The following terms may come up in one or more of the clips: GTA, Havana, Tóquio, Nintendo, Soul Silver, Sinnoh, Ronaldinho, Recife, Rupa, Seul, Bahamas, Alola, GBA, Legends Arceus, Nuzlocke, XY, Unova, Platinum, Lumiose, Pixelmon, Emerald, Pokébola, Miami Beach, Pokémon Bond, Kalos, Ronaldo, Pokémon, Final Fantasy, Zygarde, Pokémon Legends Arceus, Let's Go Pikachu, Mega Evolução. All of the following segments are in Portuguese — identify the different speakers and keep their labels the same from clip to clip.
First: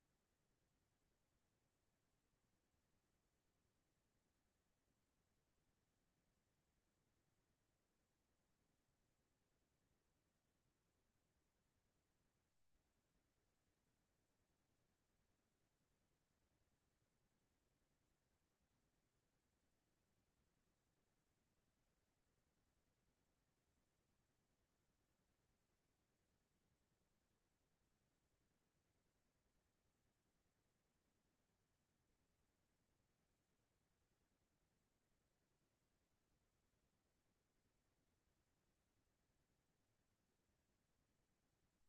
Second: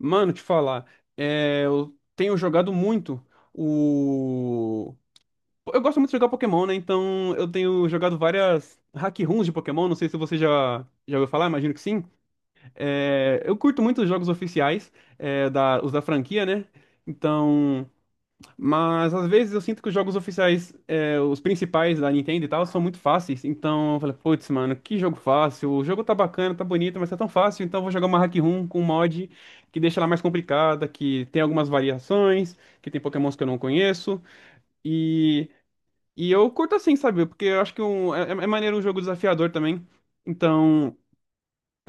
Speaker 1: Mano, te falar, eu tenho jogado muito o. Eu gosto muito de jogar Pokémon, né? Então eu tenho jogado várias hack runs de Pokémon. Não sei se você já ouviu falar, imagino que sim. É, eu curto muito os jogos oficiais, os da franquia, né? Então. Mas às vezes eu sinto que os jogos oficiais, os principais da Nintendo e tal, são muito fáceis. Então eu falei, putz, mano, que jogo fácil. O jogo tá bacana, tá bonito, mas tá tão fácil. Então eu vou jogar uma hack room com um mod que deixa ela mais complicada, que tem algumas variações, que tem Pokémons que eu não conheço. E, e eu curto assim, sabe? Porque eu acho que é maneiro um jogo desafiador também. Então.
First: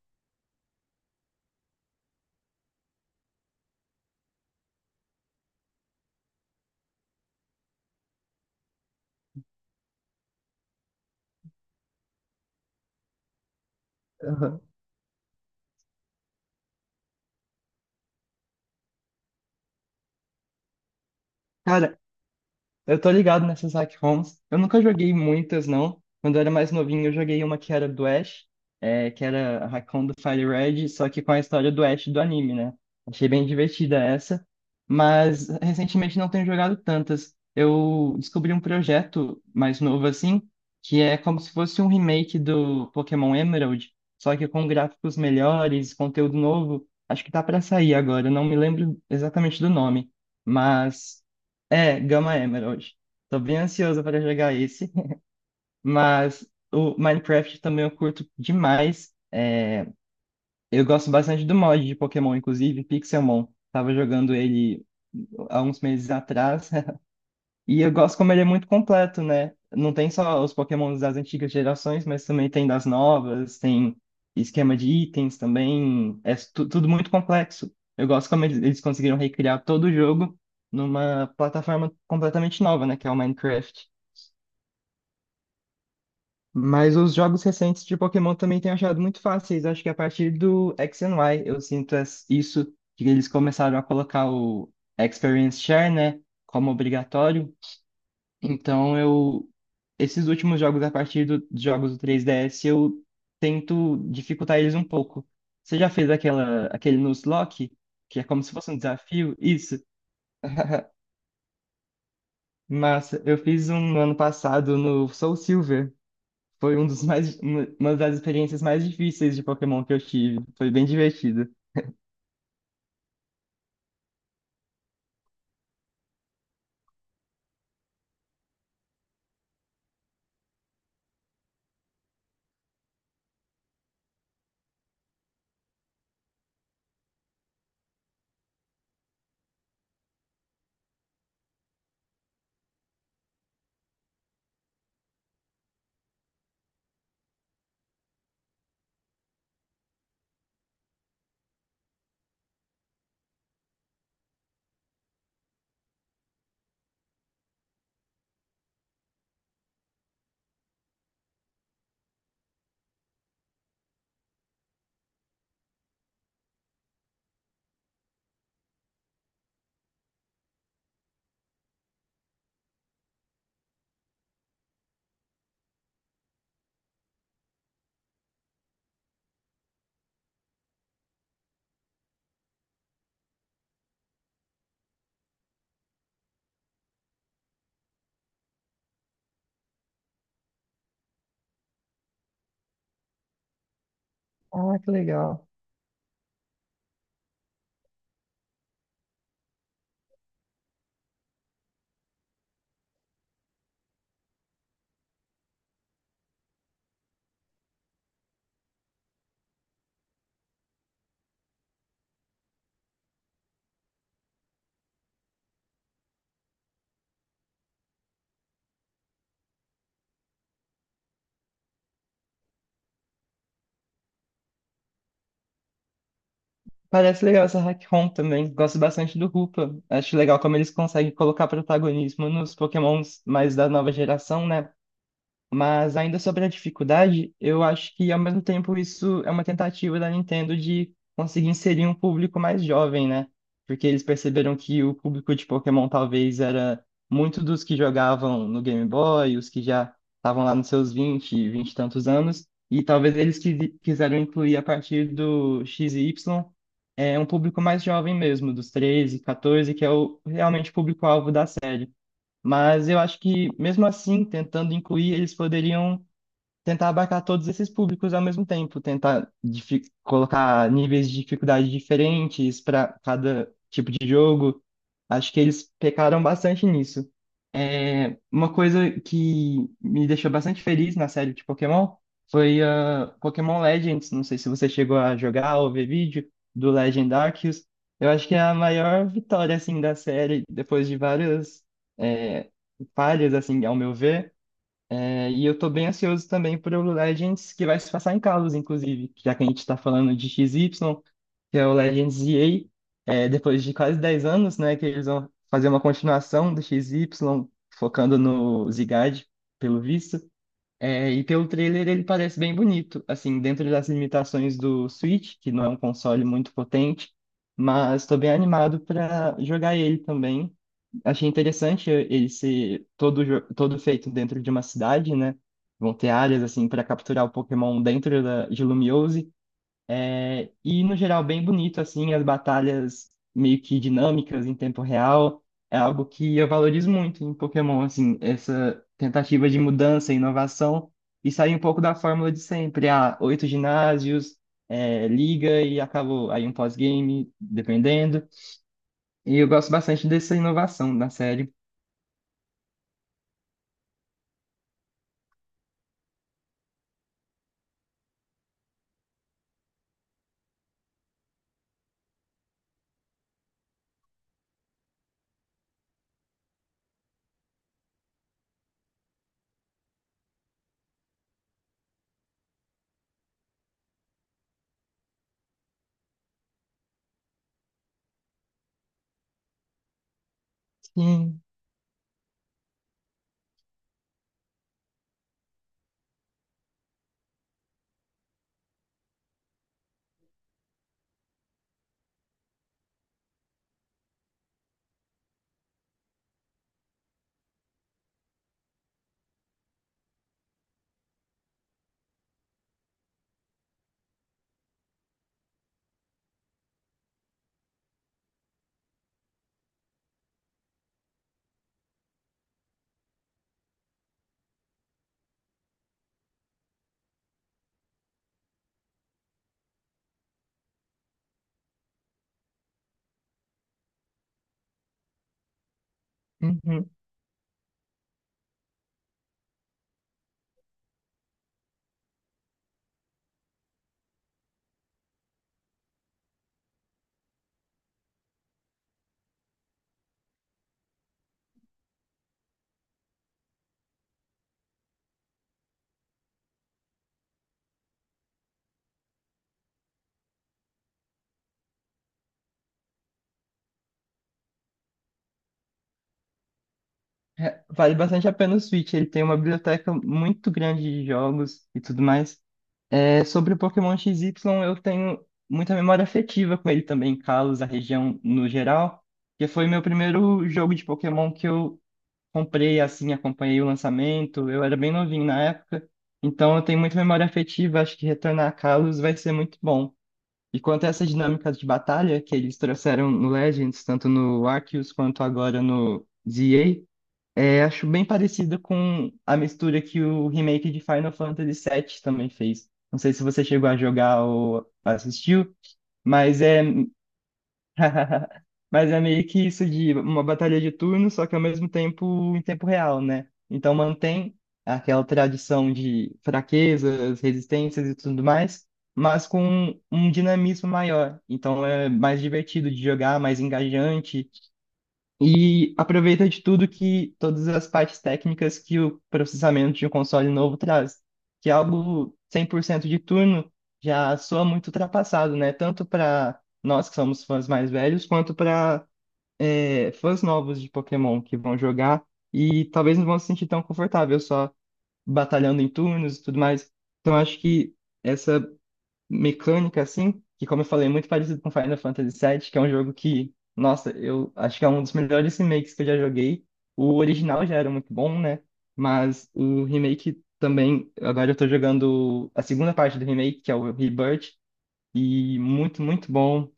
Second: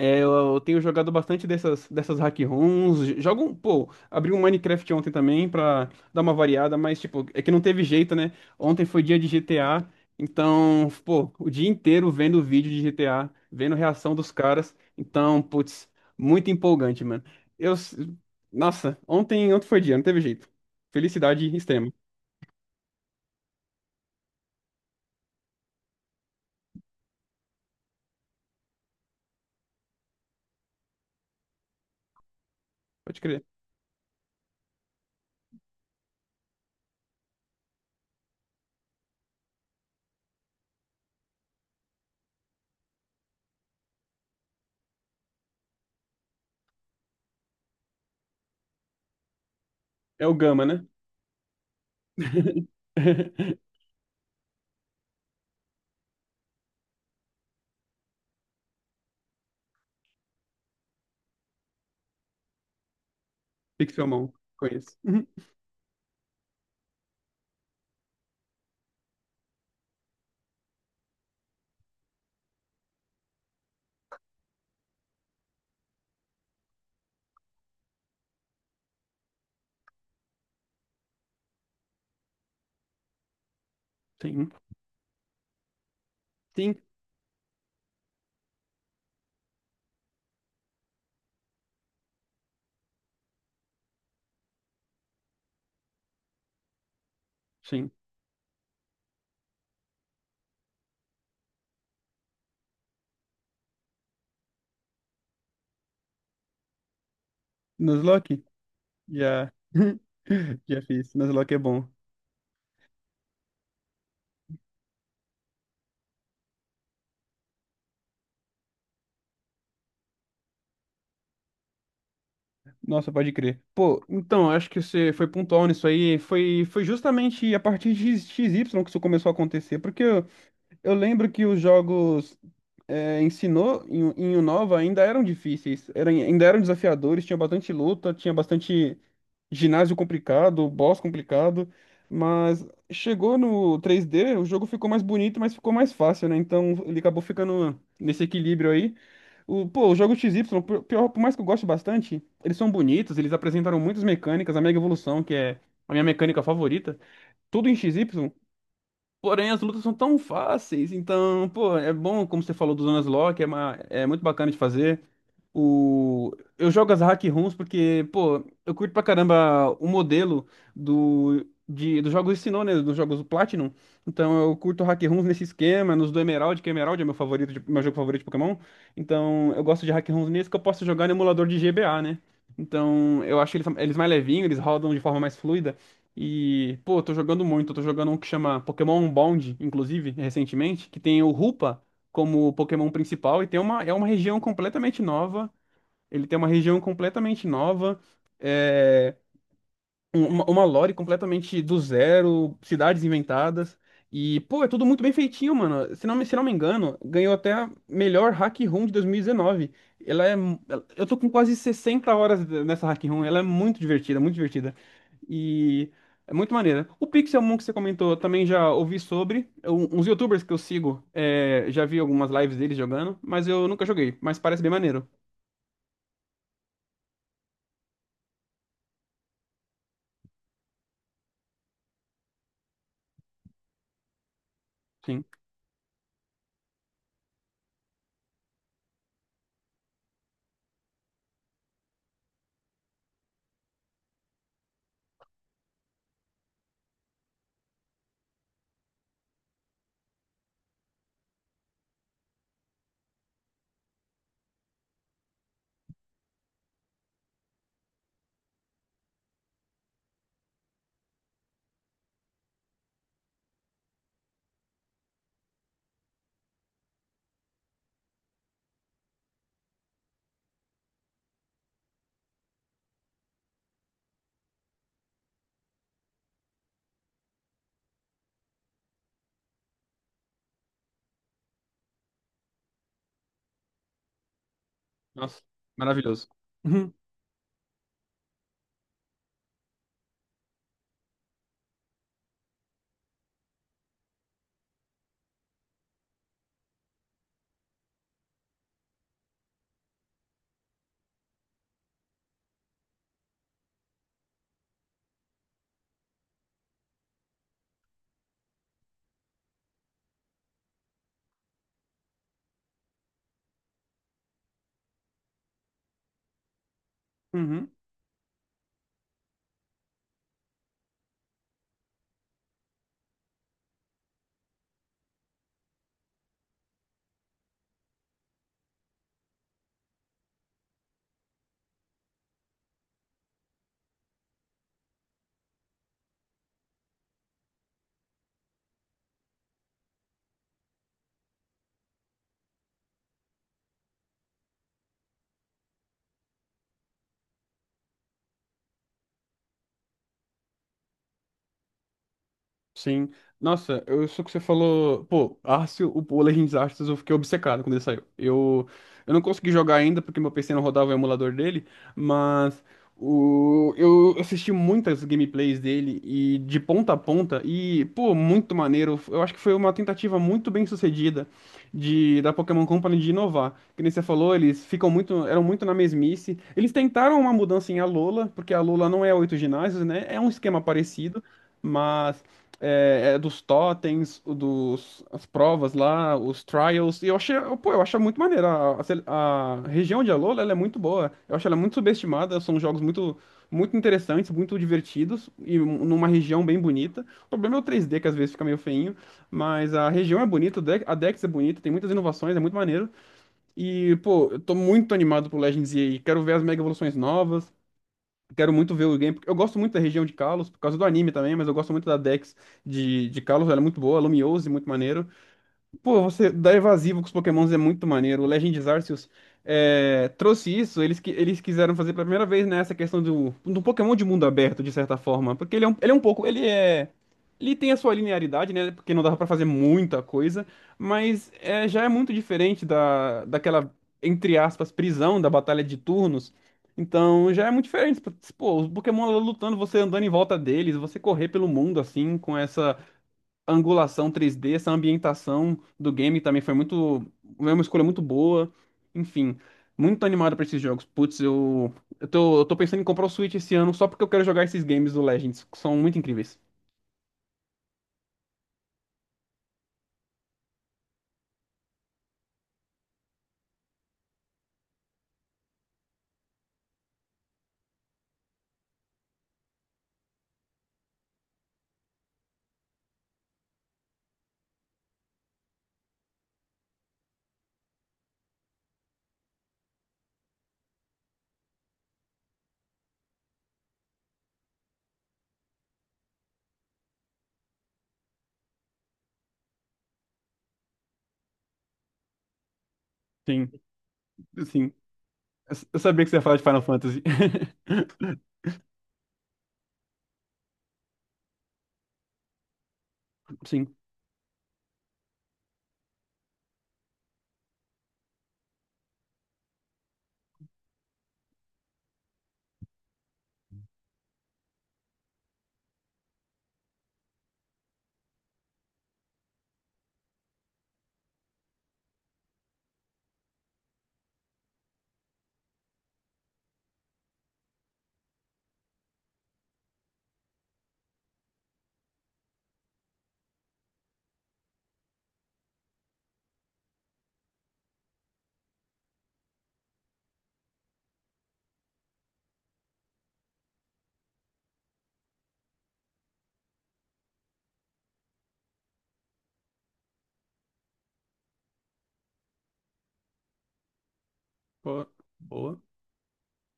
Speaker 1: Eu tenho jogado bastante dessas hack ROMs. Jogo, pô, abri um Minecraft ontem também pra dar uma variada, mas, tipo, é que não teve jeito, né? Ontem foi dia de GTA, então, pô, o dia inteiro vendo vídeo de GTA, vendo reação dos
Speaker 2: Aham.
Speaker 1: caras. Então, putz, muito empolgante, mano. Eu, s- nossa, ontem foi dia, não teve jeito. Felicidade extrema,
Speaker 2: Cara, eu tô ligado nessas hack ROMs. Eu nunca joguei muitas, não. Quando eu era mais novinho, eu joguei uma que era do Ash, que era a hack ROM do Fire Red, só que com a história do Ash do anime, né?
Speaker 1: pode
Speaker 2: Achei
Speaker 1: crer.
Speaker 2: bem divertida essa. Mas recentemente não tenho jogado tantas. Eu descobri um projeto mais novo assim, que é como se fosse um remake do Pokémon Emerald, só que com gráficos melhores, conteúdo novo. Acho que tá pra sair agora, eu não me lembro exatamente do nome.
Speaker 1: É o Gama, né?
Speaker 2: Mas É, Gama Emerald. Tô bem ansioso para jogar esse, mas o Minecraft também eu curto demais. Eu gosto bastante do mod de Pokémon, inclusive Pixelmon. Tava
Speaker 1: Pixelmon,
Speaker 2: jogando ele
Speaker 1: conheço. Uhum,
Speaker 2: há uns meses atrás. E eu gosto como ele é muito completo, né? Não tem só os Pokémons das antigas gerações, mas também tem das novas, tem esquema de itens também. É tudo muito complexo. Eu gosto como eles conseguiram recriar todo o jogo numa plataforma completamente nova, né? Que é o Minecraft.
Speaker 1: sim, sim,
Speaker 2: Mas os jogos recentes de Pokémon também tenho achado muito fáceis. Acho que a partir do X and Y eu sinto isso, que eles começaram a colocar o Experience Share, né? Como obrigatório.
Speaker 1: sim.
Speaker 2: Então eu esses últimos jogos a partir dos jogos do 3DS eu tento dificultar eles um pouco. Você já fez aquela aquele Nuzlocke, Lock, que é
Speaker 1: Nuzlocke?
Speaker 2: como se fosse um desafio?
Speaker 1: Já.
Speaker 2: Isso.
Speaker 1: Já fiz, mas logo é bom.
Speaker 2: Massa, eu fiz um no ano passado no Soul Silver. Foi um dos mais uma das experiências mais difíceis de Pokémon que eu tive. Foi bem divertido.
Speaker 1: Nossa, pode crer. Pô, então, acho que você foi pontual nisso aí. Foi justamente a partir de x y que isso começou a acontecer. Eu lembro que os jogos em Unova ainda eram difíceis, ainda eram desafiadores, tinha bastante luta, tinha bastante. Ginásio complicado, boss complicado, mas chegou no 3D, o jogo ficou mais bonito, mas ficou mais fácil, né? Então ele acabou ficando nesse equilíbrio aí. O jogo XY, por mais que eu goste bastante, eles são bonitos, eles apresentaram muitas mecânicas, a Mega Evolução, que é a minha mecânica favorita, tudo em XY, porém, as lutas são tão fáceis, então, pô, é bom, como você falou do Zonas Lock, é muito bacana de fazer. O... Eu jogo as hack ROMs porque, pô, eu curto pra caramba o modelo dos jogos Sinnoh, né? Dos jogos Platinum. Então eu curto hack ROMs nesse esquema, nos do Emerald, que Emerald é meu favorito, meu jogo favorito de Pokémon. Então eu gosto de hack ROMs nesse que eu posso jogar no emulador de GBA, né? Então eu acho eles mais levinhos, eles rodam de forma mais fluida. E, pô, eu tô jogando muito. Eu tô jogando um que chama Pokémon Bond, inclusive, recentemente, que tem o Rupa como Pokémon principal e tem é uma região
Speaker 2: Ah, que
Speaker 1: completamente
Speaker 2: legal.
Speaker 1: nova. Ele tem uma região completamente nova. é, uma lore completamente do zero, cidades inventadas. E, pô, é tudo muito bem feitinho, mano. Se não me engano, ganhou até a melhor Hack Room de 2019. Ela é. Mu- ela- Eu tô com quase 60 horas nessa Hack Room. Ela é muito divertida, muito divertida. E é muito maneira. O Pixelmon que você comentou, eu também já ouvi sobre. Uns YouTubers que eu sigo, já vi algumas lives deles jogando, mas eu nunca joguei. Mas parece bem maneiro.
Speaker 2: Parece legal essa hack ROM também. Gosto bastante do Rupa. Acho legal como eles conseguem colocar protagonismo nos Pokémons mais da nova geração, né?
Speaker 1: Sim.
Speaker 2: Mas ainda sobre a dificuldade, eu acho que ao mesmo tempo isso é uma tentativa da Nintendo de conseguir inserir um público mais jovem, né? Porque eles perceberam que o público de Pokémon talvez era muito dos que jogavam no Game Boy, os que já estavam lá nos seus 20, 20 e tantos anos, e talvez eles quiseram incluir a partir do X e Y um público mais jovem mesmo, dos 13, 14, que é o realmente o público-alvo da série. Mas eu acho que, mesmo assim, tentando incluir, eles poderiam tentar abarcar todos esses públicos ao mesmo tempo, tentar colocar níveis de dificuldade diferentes para cada tipo de jogo. Acho que eles pecaram bastante nisso. Uma coisa que me deixou bastante feliz na série de Pokémon foi a Pokémon Legends. Não sei se você chegou a
Speaker 1: Nossa,
Speaker 2: jogar ou ver
Speaker 1: maravilhoso.
Speaker 2: vídeo do
Speaker 1: Uhum.
Speaker 2: Legend Arceus. Eu acho que é a maior vitória assim da série depois de várias é, falhas assim, ao meu ver. É, e eu tô bem ansioso também pro Legends, que vai se passar em Kalos, inclusive, já que a gente tá falando de XY, que é o Legends EA, depois de quase 10 anos, né, que eles vão fazer uma continuação do XY, focando no Zygarde, pelo visto. É, e pelo trailer ele parece bem bonito, assim, dentro das limitações do Switch, que não é um console muito potente,
Speaker 1: Uhum.
Speaker 2: mas estou bem animado para jogar ele também. Achei interessante ele ser todo, todo feito dentro de uma cidade, né? Vão ter áreas assim para capturar o Pokémon dentro de Lumiose. E, no geral, bem bonito, assim, as batalhas meio que dinâmicas em tempo real. É algo que eu valorizo muito em Pokémon, assim, essa tentativa de mudança e inovação e sair um pouco da fórmula de sempre. Ah, oito ginásios, liga e acabou. Aí um pós-game, dependendo. E eu gosto bastante dessa inovação na série.
Speaker 1: Sim. Nossa, eu só que você falou. Pô, Arceus, o Legends Arceus, eu fiquei obcecado quando ele saiu. Eu não consegui jogar ainda porque meu PC não rodava o emulador dele, mas o, eu assisti muitas gameplays dele e de ponta a ponta, e, pô, muito maneiro. Eu acho que foi uma tentativa muito bem sucedida de da Pokémon Company de inovar. Que nem você falou, eles ficam eram muito na mesmice. Eles tentaram uma mudança em Alola, porque a Alola não é 8 ginásios, né? É um esquema parecido.
Speaker 2: Sim.
Speaker 1: Mas é dos totens, as provas lá, os trials. E eu achei, pô, eu acho muito maneiro. A região de Alola, ela é muito boa. Eu acho ela muito subestimada. São jogos muito interessantes, muito divertidos e numa região bem bonita. O problema é o 3D, que às vezes fica meio feinho, mas a região é bonita, a Dex é bonita, tem muitas inovações, é muito maneiro. E, pô, eu tô muito animado pro Legends EA. Quero ver as mega evoluções novas. Quero muito ver o game. Porque eu gosto muito da região de Kalos, por causa do anime também, mas eu gosto muito da Dex de Kalos, ela é muito boa, a Lumiose, muito maneiro. Pô, você dar evasivo com os Pokémons é muito maneiro. O Legends Arceus trouxe isso, eles quiseram fazer pela primeira vez, né, essa questão do Pokémon de mundo aberto, de certa forma. Porque ele é ele é um pouco. Ele é.
Speaker 2: Uhum.
Speaker 1: Ele tem a sua linearidade, né? Porque não dava pra fazer muita coisa, mas já é muito diferente daquela, entre aspas, prisão da batalha de turnos. Então já é muito diferente. Pô, os Pokémon lá lutando, você andando em volta deles, você correr pelo mundo assim, com essa a angulação 3D, essa ambientação do game também foi muito, foi uma escolha muito boa. Enfim, muito animado pra esses jogos. Eu tô pensando em comprar o Switch esse ano só porque eu quero jogar esses games do Legends, que são muito incríveis.
Speaker 2: É, vale bastante a pena o Switch. Ele tem uma biblioteca muito grande de jogos e tudo mais. É, sobre o Pokémon XY, eu tenho muita memória afetiva com ele também, Kalos, a região no geral, que foi meu primeiro jogo de Pokémon que eu comprei, assim, acompanhei o lançamento, eu era bem novinho na época, então eu tenho muita memória afetiva, acho que retornar a Kalos vai ser muito bom. E quanto a essas dinâmicas de batalha que eles trouxeram no Legends, tanto no Arceus quanto agora no ZA, acho bem parecido com a mistura que o remake de Final Fantasy VII também fez. Não sei se você
Speaker 1: Sim,
Speaker 2: chegou a jogar ou
Speaker 1: sim.
Speaker 2: assistiu,
Speaker 1: Eu sabia que você ia falar
Speaker 2: mas
Speaker 1: de Final Fantasy.
Speaker 2: mas é meio que isso de uma batalha de turno, só que ao mesmo tempo em tempo real, né?
Speaker 1: Sim.
Speaker 2: Então mantém aquela tradição de fraquezas, resistências e tudo mais, mas com um dinamismo maior. Então é mais divertido de jogar, mais engajante e aproveita de tudo que todas as partes técnicas que o processamento de um console novo traz, que é algo 100% de turno já soa muito ultrapassado, né? Tanto para nós que somos fãs mais velhos, quanto para fãs novos de Pokémon que vão jogar e talvez não vão se sentir tão confortável só batalhando em turnos e tudo mais. Então acho que essa mecânica, assim, que como eu falei, é muito parecido com Final Fantasy VII, que é um jogo que, nossa, eu acho que é um dos melhores remakes que eu já joguei. O original já era muito bom, né? Mas o remake também, agora eu tô jogando a segunda parte do remake, que é o Rebirth,
Speaker 1: Boa.
Speaker 2: e
Speaker 1: Boa.
Speaker 2: muito, muito bom.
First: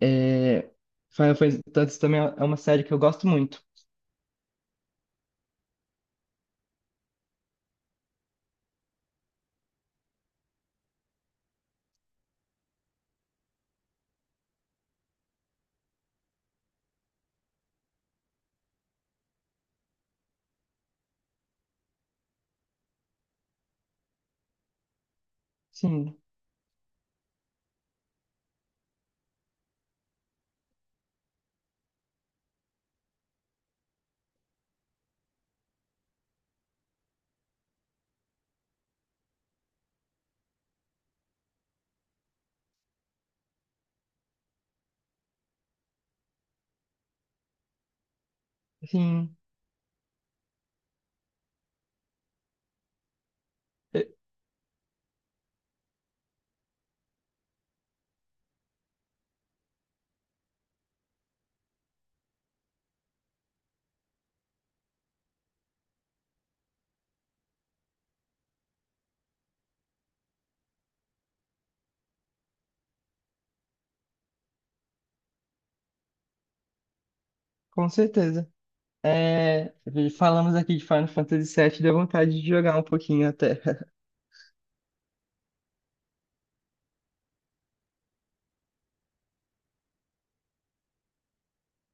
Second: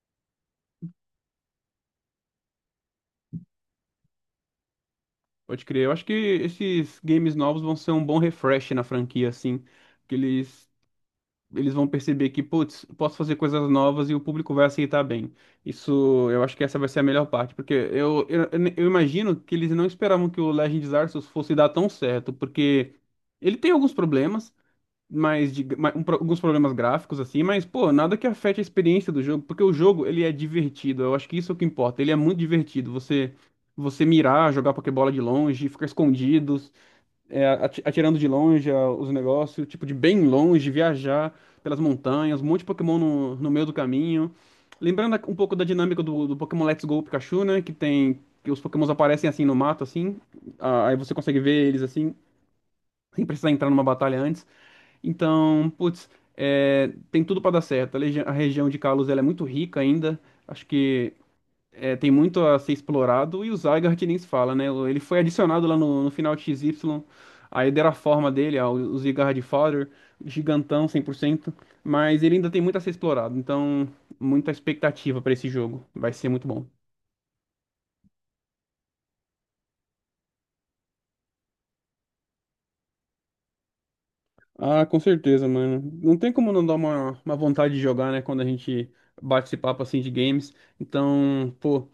Speaker 2: É... Final Fantasy também é uma série que eu gosto muito.
Speaker 1: Pode crer. Eu acho que esses games novos vão ser um bom refresh na franquia, assim. Porque eles eles vão perceber que, putz, posso fazer coisas novas e o público vai aceitar bem. Isso, eu acho que essa vai ser a melhor parte, eu imagino que eles não esperavam que o Legend of Arceus fosse dar tão certo, porque ele tem alguns problemas, mas
Speaker 2: Sim,
Speaker 1: alguns problemas gráficos assim, mas pô, nada que afete a experiência do jogo, porque o jogo ele é divertido. Eu acho que isso é o que importa. Ele é muito divertido. Você mirar, jogar Pokébola de longe, ficar escondido, atirando de longe os negócios, tipo, de bem longe, viajar pelas montanhas, um monte de Pokémon no meio do caminho. Lembrando um pouco da dinâmica do Pokémon Let's Go Pikachu, né? Que tem. Que os Pokémons aparecem
Speaker 2: sim,
Speaker 1: assim no mato, assim. Aí você consegue ver eles assim, sem precisar entrar numa
Speaker 2: é,
Speaker 1: batalha antes. Então, putz, tem tudo pra dar certo. A região de Kalos, ela é muito rica ainda. Acho que tem muito a ser explorado, e o Zygarde que nem se fala, né? Ele foi adicionado lá no final de X Y aí deram a forma dele, ó, o Zygarde Father, gigantão 100%, mas ele ainda tem muito a ser explorado, então muita expectativa pra esse jogo, vai ser muito bom.
Speaker 2: com certeza. É, falamos aqui de Final Fantasy VII, deu vontade de jogar um pouquinho até.
Speaker 1: Ah, com certeza, mano. Não tem como não dar uma vontade de jogar, né, quando a gente bate esse papo assim de games. Então, pô,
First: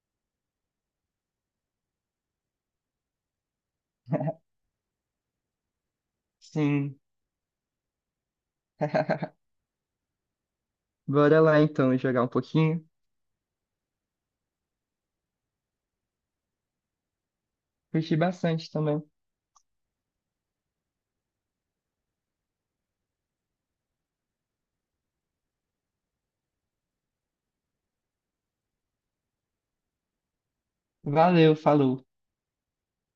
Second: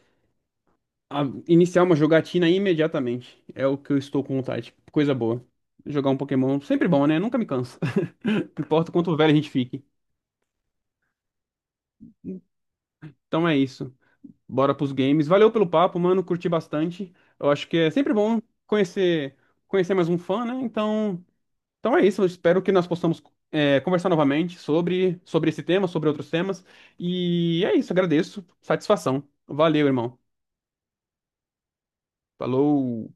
Speaker 1: iniciar uma jogatina imediatamente. É o que eu estou com vontade. Coisa boa. Jogar um Pokémon, sempre
Speaker 2: Sim.
Speaker 1: bom, né? Nunca me cansa. Não importa o quanto velho a gente fique.
Speaker 2: Bora lá então jogar um pouquinho.
Speaker 1: Então é isso. Bora pros games. Valeu pelo papo, mano. Curti bastante. Eu acho que é sempre
Speaker 2: Curti
Speaker 1: bom
Speaker 2: bastante também.
Speaker 1: conhecer conhecer mais um fã, né? Então é isso. Eu espero que nós possamos conversar novamente sobre esse tema, sobre outros temas. E é isso. Agradeço. Satisfação. Valeu, irmão.
Speaker 2: Valeu, falou.
Speaker 1: Falou.